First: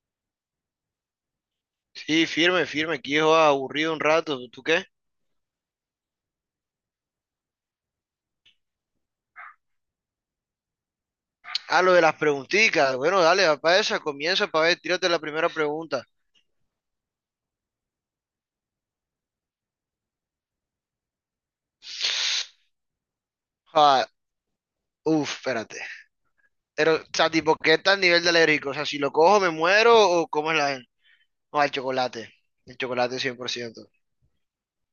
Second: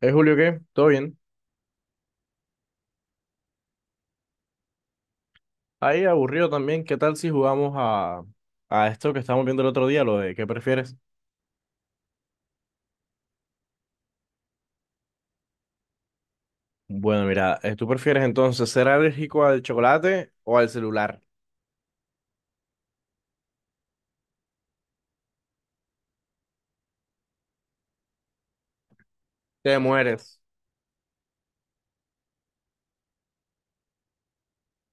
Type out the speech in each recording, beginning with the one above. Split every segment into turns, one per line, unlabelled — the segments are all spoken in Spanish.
¿Eh, Julio qué? ¿Todo bien?
Sí, firme, firme, aquí yo aburrido un rato. ¿Tú qué?
Ahí aburrido también. ¿Qué tal si jugamos a esto que estábamos viendo el otro día, lo de qué prefieres?
Ah, lo de las preguntitas. Bueno, dale, va para esa, comienza para ver, tírate la primera pregunta.
Bueno, mira, ¿tú prefieres entonces ser alérgico al chocolate o al celular?
Ah, uf, espérate. Pero, o sea, tipo, ¿qué tal nivel de alérgico? O sea, si lo cojo, ¿me
Te
muero o
mueres.
cómo es la...? No, el chocolate. El chocolate 100%.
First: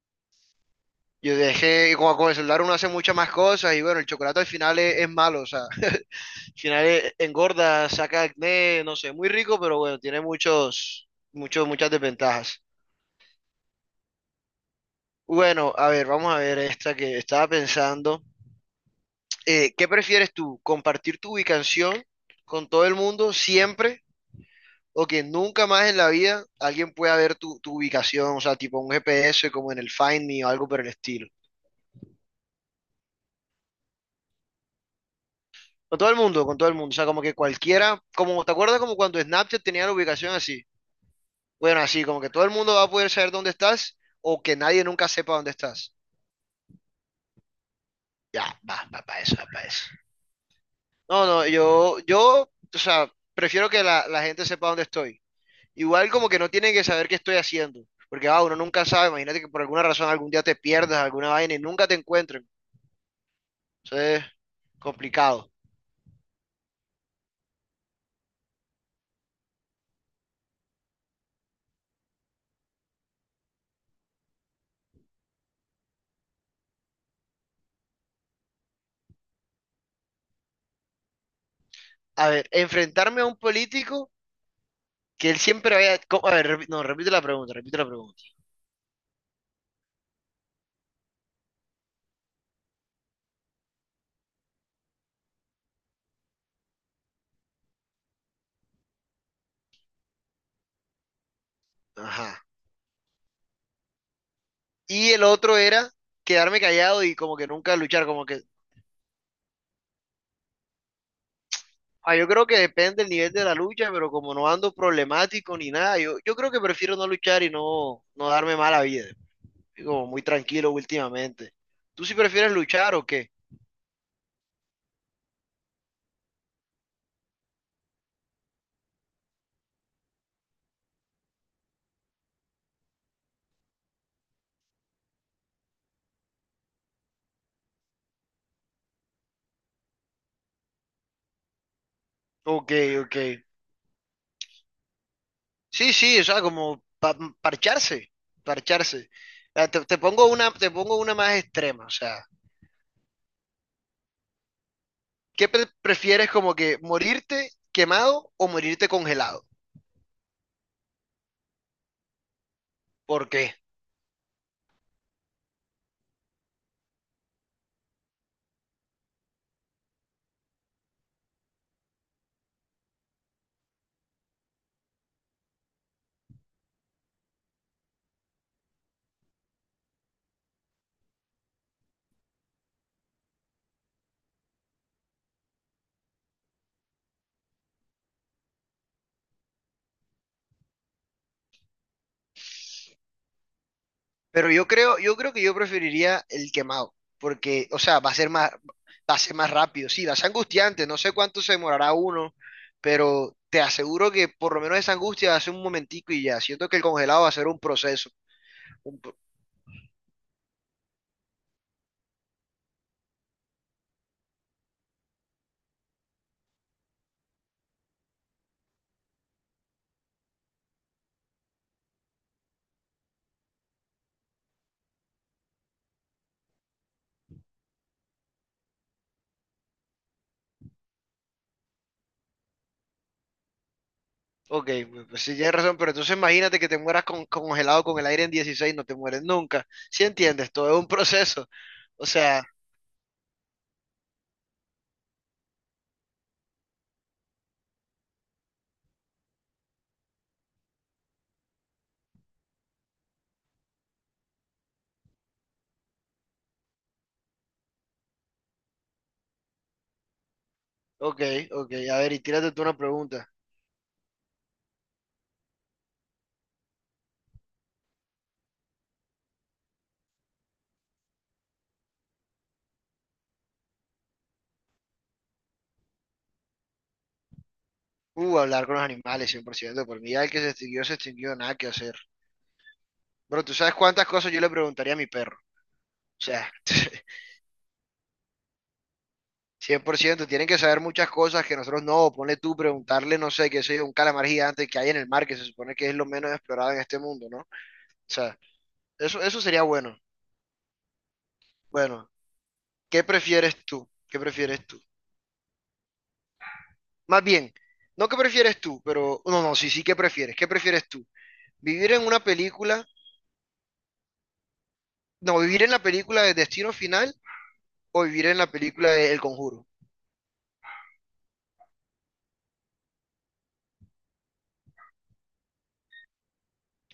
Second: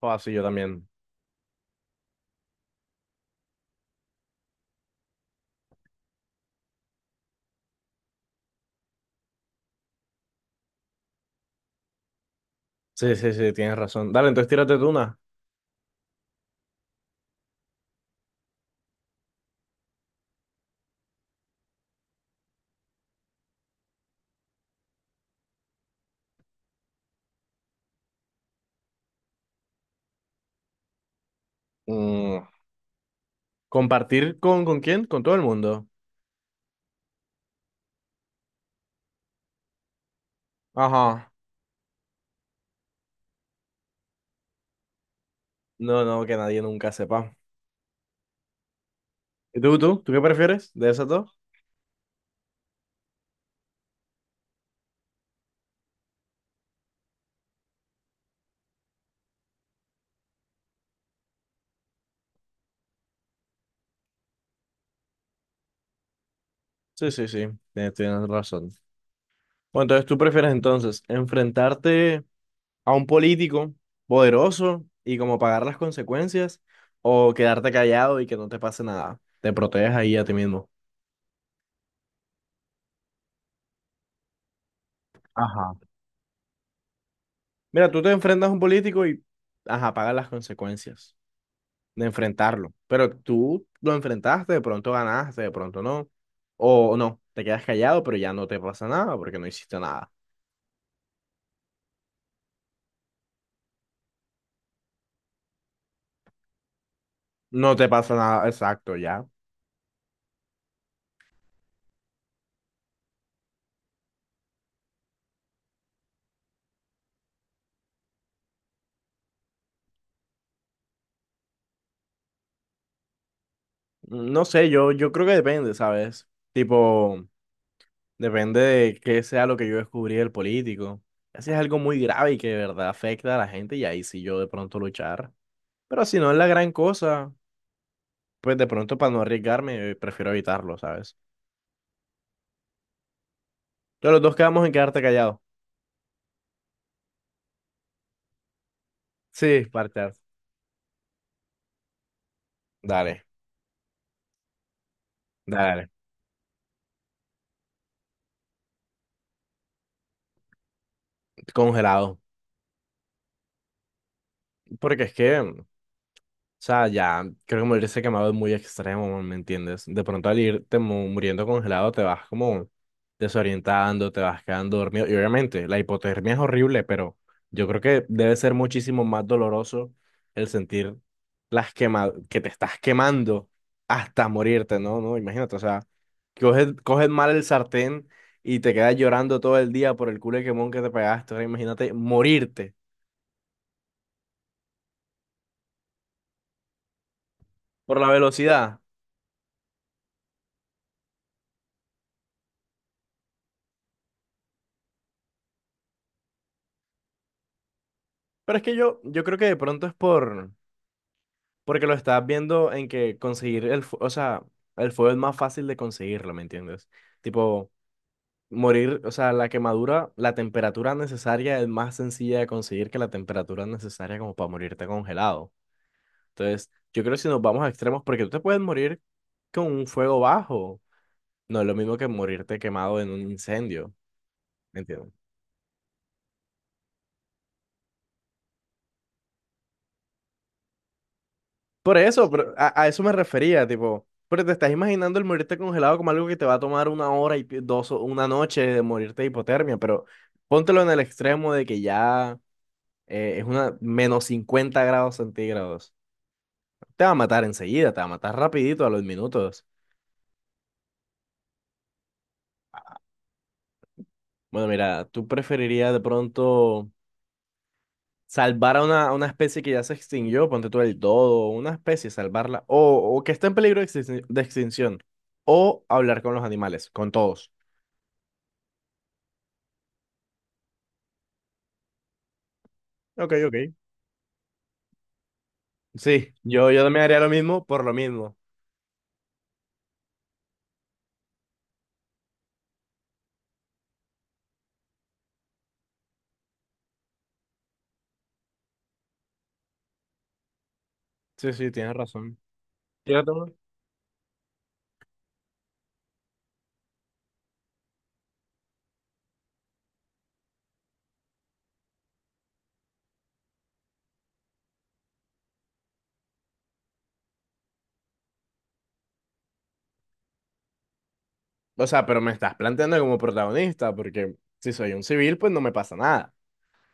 O así yo también.
Yo dejé, como con el celular uno hace muchas más cosas y bueno, el chocolate al final es malo, o sea, al final engorda, saca acné, no sé, muy rico, pero bueno, tiene muchas desventajas.
Sí, sí, sí, tienes razón. Dale, entonces tírate tú una.
Bueno, a ver, vamos a ver esta que estaba pensando. ¿Qué prefieres tú? ¿Compartir tu ubicación con todo el mundo siempre o que nunca más en la vida alguien pueda ver tu ubicación? O sea, tipo un GPS como en el Find Me o algo por el estilo.
Mm, ¿Compartir con quién? Con todo el mundo.
Con todo el mundo, con todo el mundo. O sea, como que cualquiera, como, ¿te acuerdas como cuando Snapchat tenía la ubicación así?
Ajá.
Bueno, así, como que todo el mundo va a poder saber dónde estás o que nadie nunca sepa dónde estás.
No, no, que nadie nunca sepa.
Ya, va para eso, va
¿Y
para
tú,
eso.
tú? ¿Tú qué prefieres de esas
No,
dos?
no, yo, o sea, prefiero que la gente sepa dónde estoy. Igual como que no tienen que saber qué estoy haciendo, porque uno nunca sabe, imagínate que por alguna razón algún día te pierdas alguna vaina y nunca te encuentren. Entonces, complicado.
Sí, sí, sí, tienes razón. Bueno, entonces tú prefieres entonces enfrentarte a un político poderoso y como pagar las consecuencias o quedarte callado y que no te pase nada. Te proteges ahí a ti mismo.
A ver, enfrentarme a un político que él siempre
Ajá.
a ver, no, repite la pregunta, repite la
Mira, tú te
pregunta.
enfrentas a un político y, ajá, pagas las consecuencias de enfrentarlo, pero tú lo enfrentaste, de pronto ganaste, de pronto no, o no, te quedas callado, pero ya no te pasa nada porque no hiciste nada.
Ajá. Y el otro era quedarme callado y como que
No
nunca
te
luchar,
pasa
como que...
nada, exacto, ya.
Ah, yo creo que depende del nivel de la lucha, pero como no ando problemático ni nada, yo creo que prefiero no luchar y no darme mala vida. Como muy tranquilo últimamente. ¿Tú sí prefieres luchar o qué?
No sé, yo creo que depende, ¿sabes? Tipo... Depende de qué sea lo que yo descubrí del político. Así es algo muy grave y que de verdad afecta a la gente, y ahí sí yo de pronto luchar. Pero si no es la gran cosa, pues de pronto para no arriesgarme, prefiero evitarlo, ¿sabes?
Ok, ok.
Entonces los dos quedamos en quedarte callado.
Sí, sí, o sea, como parcharse, parcharse.
Sí,
Ah, Te, te
parchar.
pongo una, te pongo una más extrema, o sea,
Dale,
¿qué pre-
dale.
prefieres como que morirte quemado o morirte congelado?
Congelado.
¿Por qué?
Porque es que, o sea, ya creo que morirse quemado es muy extremo, ¿me entiendes? De pronto al irte muriendo congelado te vas como desorientando, te vas quedando dormido. Y obviamente la hipotermia es horrible, pero yo creo que debe ser muchísimo más doloroso el sentir las quema que te estás quemando hasta morirte, ¿no? No, imagínate, o sea, coges mal el sartén y te quedas llorando todo el día por el culo de quemón que te pegaste. Ahora imagínate morirte
Pero yo creo que yo preferiría el quemado, porque, o
por
sea,
la velocidad.
va a ser más rápido. Sí, va a ser angustiante, no sé cuánto se demorará uno, pero te aseguro que por lo menos esa angustia va a ser un momentico y ya. Siento que el congelado va a ser un proceso.
Pero es que
Un
yo,
pro-
yo creo que de pronto es por... Porque lo estás viendo en que conseguir o sea, el fuego es más fácil de conseguirlo, ¿me entiendes? Tipo, morir, o sea, la quemadura, la temperatura necesaria es más sencilla de conseguir que la temperatura necesaria como para morirte congelado. Entonces, yo creo que si nos vamos a extremos, porque tú te puedes morir con un fuego bajo, no es lo mismo que morirte quemado en un incendio,
ok,
¿me entiendes?
pues sí tienes razón, pero entonces imagínate que te mueras congelado con el aire en 16 no te mueres nunca. ¿Sí entiendes? Todo es un proceso.
Por
O
eso,
sea,
pero a eso me refería, tipo, pero te estás imaginando el morirte congelado como algo que te va a tomar una hora y dos, o una noche de morirte de hipotermia, pero póntelo en el extremo de que ya es una -50 grados centígrados. Te va a matar enseguida, te va a matar rapidito a los minutos.
ok, ok, a ver, y tírate tú una pregunta.
Bueno, mira, tú preferirías de pronto salvar a a una especie que ya se extinguió, ponte tú el dodo, una especie, salvarla, o que está en peligro de extin- de extinción, o hablar con los animales, con todos.
Hablar con los animales, 100%. Por ciento. Por mí ya el que se extinguió, nada que hacer.
Ok,
Bro, tú
ok.
sabes cuántas cosas yo le preguntaría a mi perro. O
Sí,
sea,
yo también haría lo mismo por lo mismo.
100%, tienen que saber muchas cosas que nosotros no. Ponle tú, preguntarle, no sé, qué sé yo, un calamar gigante que hay en el mar, que se supone que es lo menos explorado en este mundo, ¿no? O sea, eso sería bueno.
Sí, sí, tienes
Bueno,
razón.
¿qué
Fíjate, man.
prefieres tú? ¿Qué prefieres tú? Más bien, no qué prefieres tú, pero... No, no, sí, sí, ¿qué prefieres? ¿Qué prefieres tú? ¿Vivir en una película? No, vivir en la película de Destino Final o vivir en la película de El Conjuro.
O sea, pero me estás planteando como protagonista, porque si soy un civil, pues no me pasa nada.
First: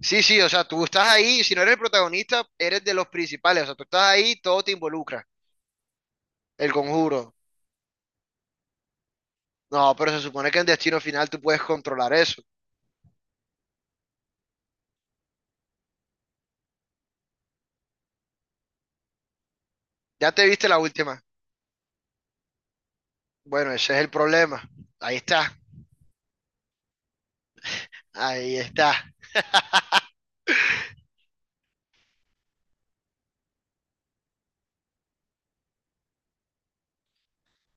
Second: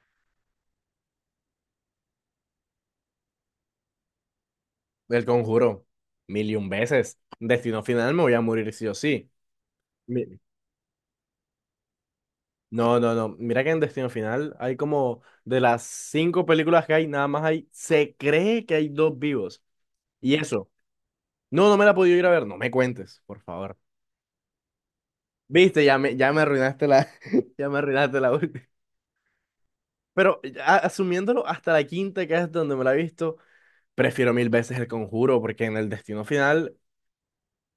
Sí, sí, o sea, tú estás ahí, si no eres el protagonista, eres de los principales, o sea, tú estás ahí, todo te
El
involucra,
Conjuro, mil y un
El
veces.
Conjuro.
Destino Final me voy a morir sí o sí.
No, pero se
Mi-
supone que en Destino Final tú puedes controlar eso.
No, no, no. Mira que en Destino Final hay como de las cinco películas que hay, nada más hay, se cree que hay dos vivos.
Ya
Y
te viste
eso.
la última.
No, no me la he podido ir a ver. No me cuentes, por
Bueno,
favor.
ese es el problema. Ahí está,
Viste, ya me arruinaste la, ya me arruinaste la
ahí
última.
está.
Pero asumiéndolo hasta la quinta, que es donde me la he visto, prefiero mil veces El Conjuro, porque en el Destino Final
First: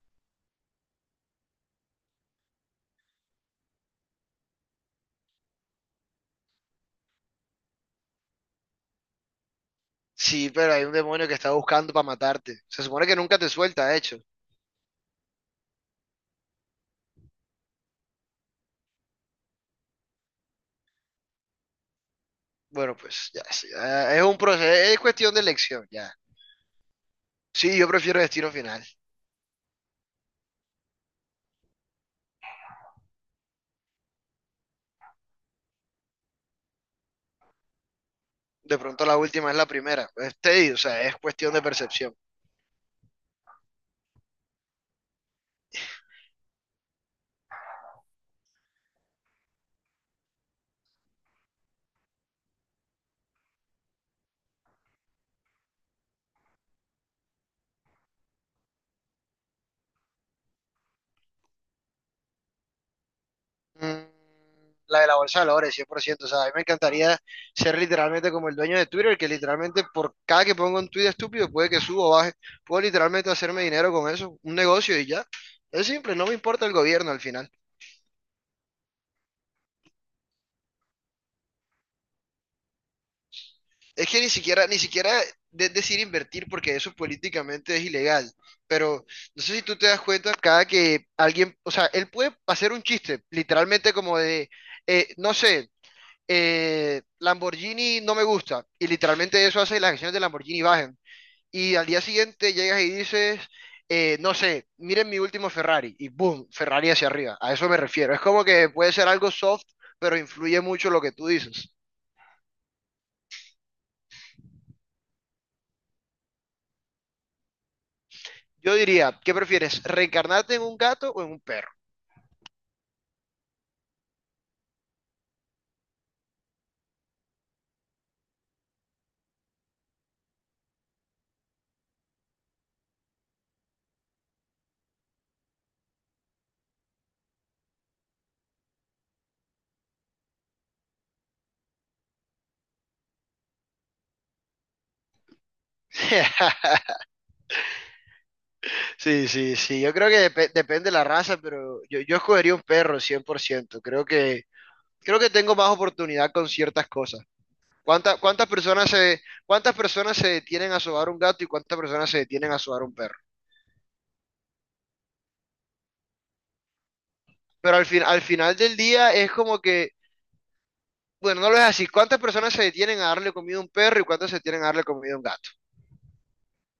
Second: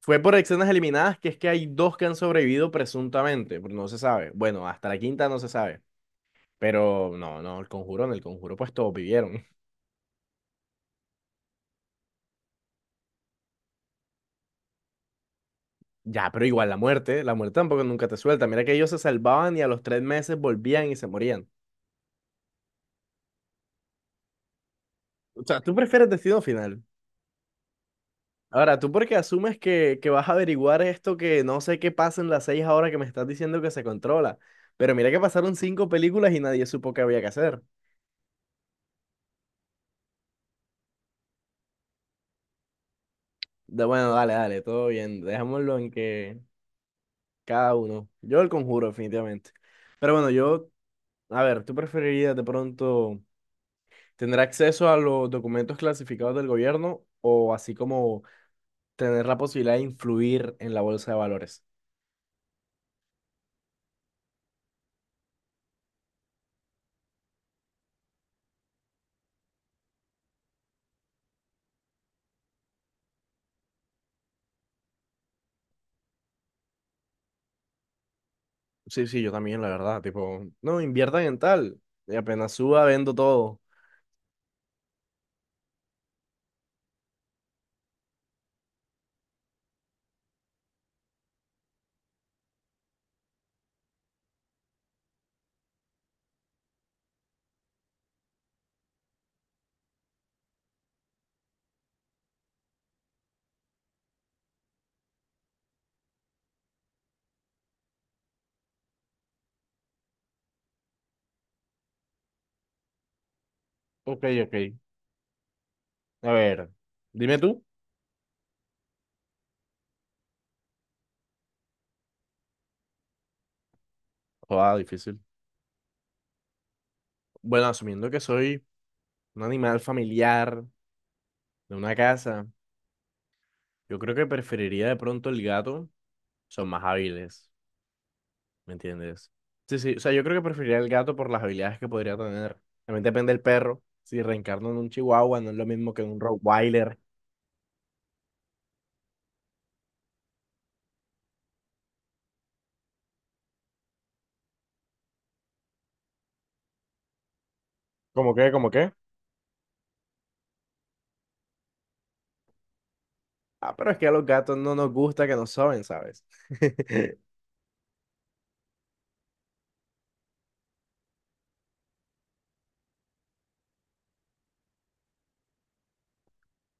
fue por escenas eliminadas, que es que hay dos que han sobrevivido presuntamente, pero no se sabe. Bueno, hasta la quinta no se sabe. Pero no, no, El Conjuro, en El Conjuro pues todos vivieron.
Sí, pero hay un demonio que está buscando para matarte. Se supone que nunca te suelta, de hecho.
Ya, pero igual la muerte tampoco nunca te suelta. Mira que ellos se salvaban y a los 3 meses volvían y se morían.
Bueno, pues ya, sí, ya, es un proceso, es cuestión de
O sea, ¿tú
elección,
prefieres
ya.
Destino Final?
Sí, yo prefiero Destino
Ahora,
Final.
¿tú por qué asumes que vas a averiguar esto que no sé qué pasa en las seis ahora que me estás diciendo que se controla? Pero mira que pasaron cinco películas y nadie supo qué había que hacer.
De pronto la última es la primera. Es tedioso, o sea, es cuestión de percepción.
Bueno, dale, dale, todo bien. Dejémoslo en que cada uno. Yo el Conjuro, definitivamente. Pero bueno, yo, a ver, ¿tú preferirías de pronto tener acceso a los documentos clasificados del gobierno o así como tener la posibilidad de influir en la bolsa de valores?
Mm, La de la bolsa de valores, 100%. O sea, a mí me encantaría ser literalmente como el dueño de Twitter, que literalmente por cada que pongo un tweet estúpido, puede que suba o baje. Puedo literalmente hacerme dinero con eso, un negocio y ya. Es simple, no me importa el gobierno al final.
Sí, sí, yo también, la verdad. Tipo, no, inviertan en tal. Y apenas suba, vendo todo.
Es que ni siquiera decir invertir porque eso políticamente es ilegal. Pero no sé si tú te das cuenta, cada que alguien, o sea, él puede hacer un chiste, literalmente como de, no sé, Lamborghini no me gusta. Y literalmente eso hace que las acciones de Lamborghini bajen. Y al día siguiente llegas y dices, no sé, miren mi último Ferrari. Y boom, Ferrari hacia arriba. A eso me refiero. Es como que puede ser algo soft, pero influye mucho lo que tú dices.
Ok, ok. A ver, dime tú.
Yo diría, ¿qué prefieres? ¿Reencarnarte en un gato o en un perro?
Joder, difícil. Bueno, asumiendo que soy un animal familiar de una casa, yo creo que preferiría de pronto el gato. Son más hábiles, ¿me entiendes? Sí, sí, o sea, yo creo que preferiría el gato por las habilidades que podría tener. También depende del perro. Si reencarno en un chihuahua, no es lo mismo que en un Rottweiler.
Sí, sí, sí. Yo creo que depende de la raza, pero yo escogería un perro 100%. Creo que tengo más oportunidad con ciertas cosas. ¿Cuánta-
¿Cómo
cuántas
qué? ¿Cómo
personas
qué?
se, cuántas personas se detienen a sobar un gato y cuántas personas se detienen a sobar un perro?
Ah, pero es que a los gatos no nos gusta que nos soben, ¿sabes?
Pero al final del día es como que, bueno, no lo es así. ¿Cuántas personas se detienen a darle comida a un perro y cuántas se detienen a darle comida a un gato?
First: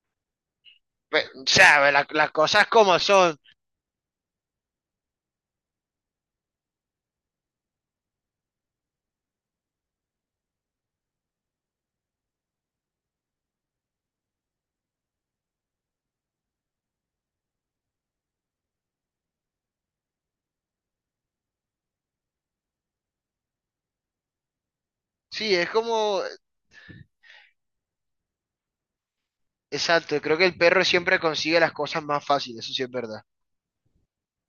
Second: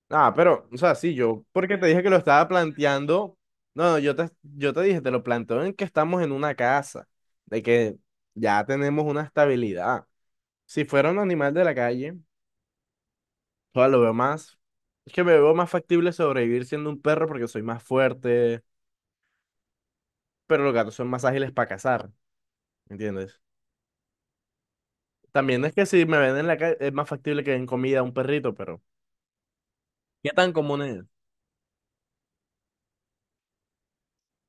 Ah, pero, o sea, sí, yo,
O
porque
sea,
te
ve,
dije que lo
las
estaba
cosas como
planteando,
son.
no, no, yo te dije, te lo planteo en que estamos en una casa, de que ya tenemos una estabilidad. Si fuera un animal de la calle, o sea, lo veo más, es que me veo más factible sobrevivir siendo un perro porque soy más fuerte, pero los gatos son más ágiles para cazar, ¿me entiendes?
Sí,
También
es
es que si me
como,
ven en la calle, es más factible que den comida a un perrito, pero
exacto,
¿qué
creo que
tan
el
común
perro
es?
siempre consigue las cosas más fáciles, eso sí es verdad.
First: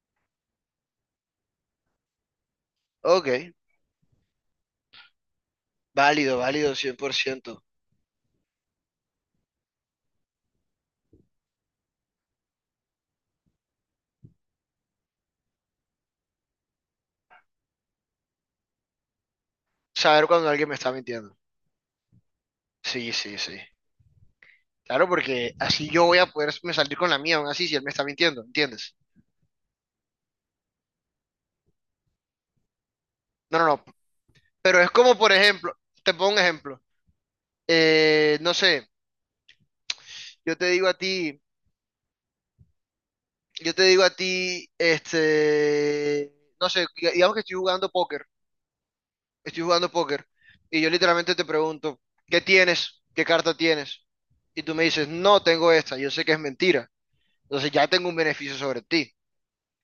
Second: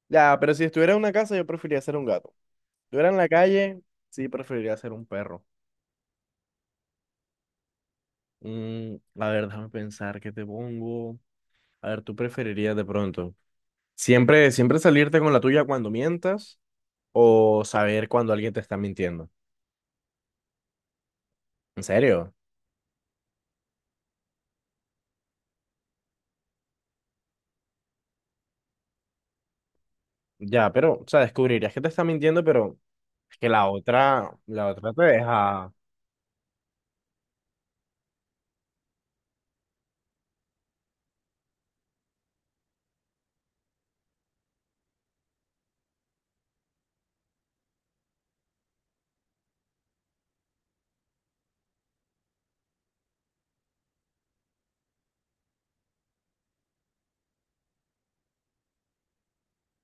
Ya, pero si estuviera en una casa, yo preferiría ser un gato. Si estuviera en la
Ok,
calle, sí preferiría ser un perro.
válido, válido, 100%.
A ver, déjame pensar qué te pongo. A ver, ¿tú preferirías de pronto siempre, siempre salirte con la tuya cuando mientas o saber cuando alguien te está mintiendo?
Saber cuando alguien me está mintiendo.
¿En serio?
Sí, sí, sí. Claro, porque así yo voy a poder me salir con la mía, aún así, si él me está mintiendo, ¿entiendes?
Ya, pero, o sea, descubrirías que te está mintiendo, pero es que
No, no, no.
la
Pero es
otra te
como, por
deja.
ejemplo, te pongo un ejemplo. No sé, yo te digo a ti, yo te digo a ti, no sé, digamos que estoy jugando póker, y yo literalmente te pregunto, ¿qué tienes? ¿Qué carta tienes? Y tú me dices, no tengo esta, yo sé que es mentira. Entonces ya tengo un beneficio sobre ti.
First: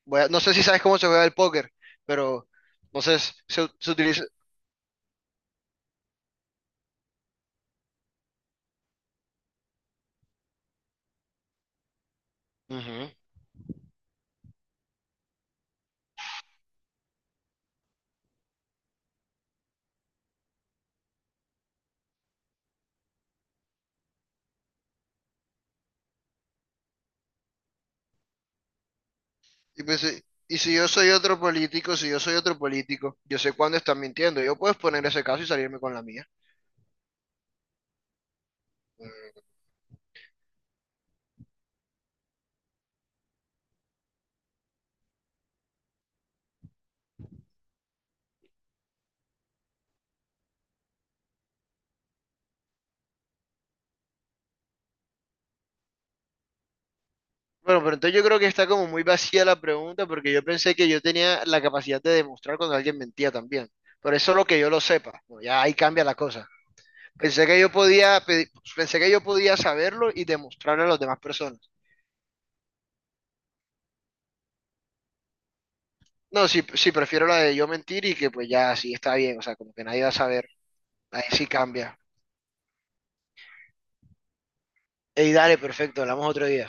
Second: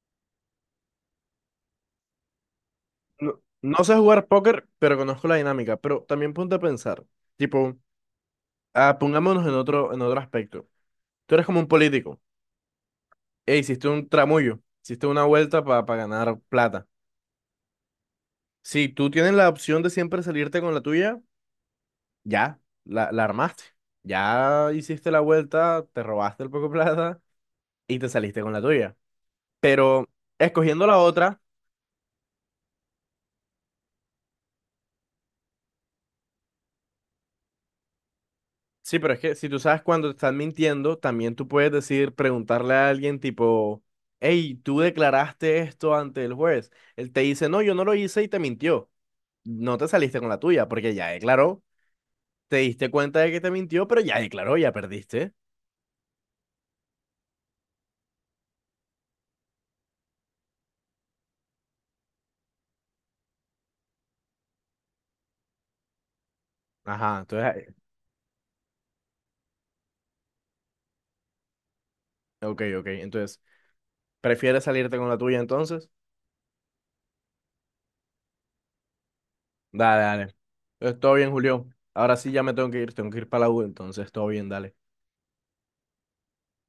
No sé si sabes cómo se juega el póker, pero no sé,
No,
se,
no
se
sé
utiliza.
jugar póker, pero conozco la dinámica. Pero también ponte a pensar, tipo, pongámonos en en otro aspecto. Tú eres como un político. E hiciste un tramullo, hiciste una vuelta para ganar plata. Si tú tienes la opción de siempre salirte con la tuya, ya, la armaste. Ya hiciste la vuelta, te robaste el poco plata y te saliste con la tuya.
Y, pues,
Pero
y si yo
escogiendo la
soy otro
otra,
político, si yo soy otro político, yo sé cuándo están mintiendo. Yo puedo exponer ese caso y salirme con la mía.
sí, pero es
Mm,
que si tú sabes cuando te están mintiendo, también tú puedes decir, preguntarle a alguien tipo, hey, tú declaraste esto ante el juez. Él te dice, no, yo no lo hice y te mintió. No te saliste con la tuya porque ya declaró, te diste cuenta de que te mintió, pero ya declaró, ya perdiste.
Bueno, pero entonces yo creo que está como muy vacía la pregunta porque yo pensé que yo tenía la capacidad de demostrar cuando alguien mentía también. Por eso lo que yo lo sepa, bueno, ya ahí cambia la cosa.
Ajá,
Pensé que yo
entonces,
podía pedir- pensé que yo podía saberlo y demostrarlo a las demás personas.
ok, ok, entonces... ¿Prefieres salirte con la tuya entonces?
No, sí, sí, prefiero la de yo mentir y que pues ya sí está bien, o sea, como que
Dale,
nadie va a
dale.
saber.
Pues, todo
Ahí
bien,
sí
Julio.
cambia.
Ahora sí ya me tengo que ir para la U, entonces todo bien, dale.
Ey, dale, perfecto, hablamos otro día.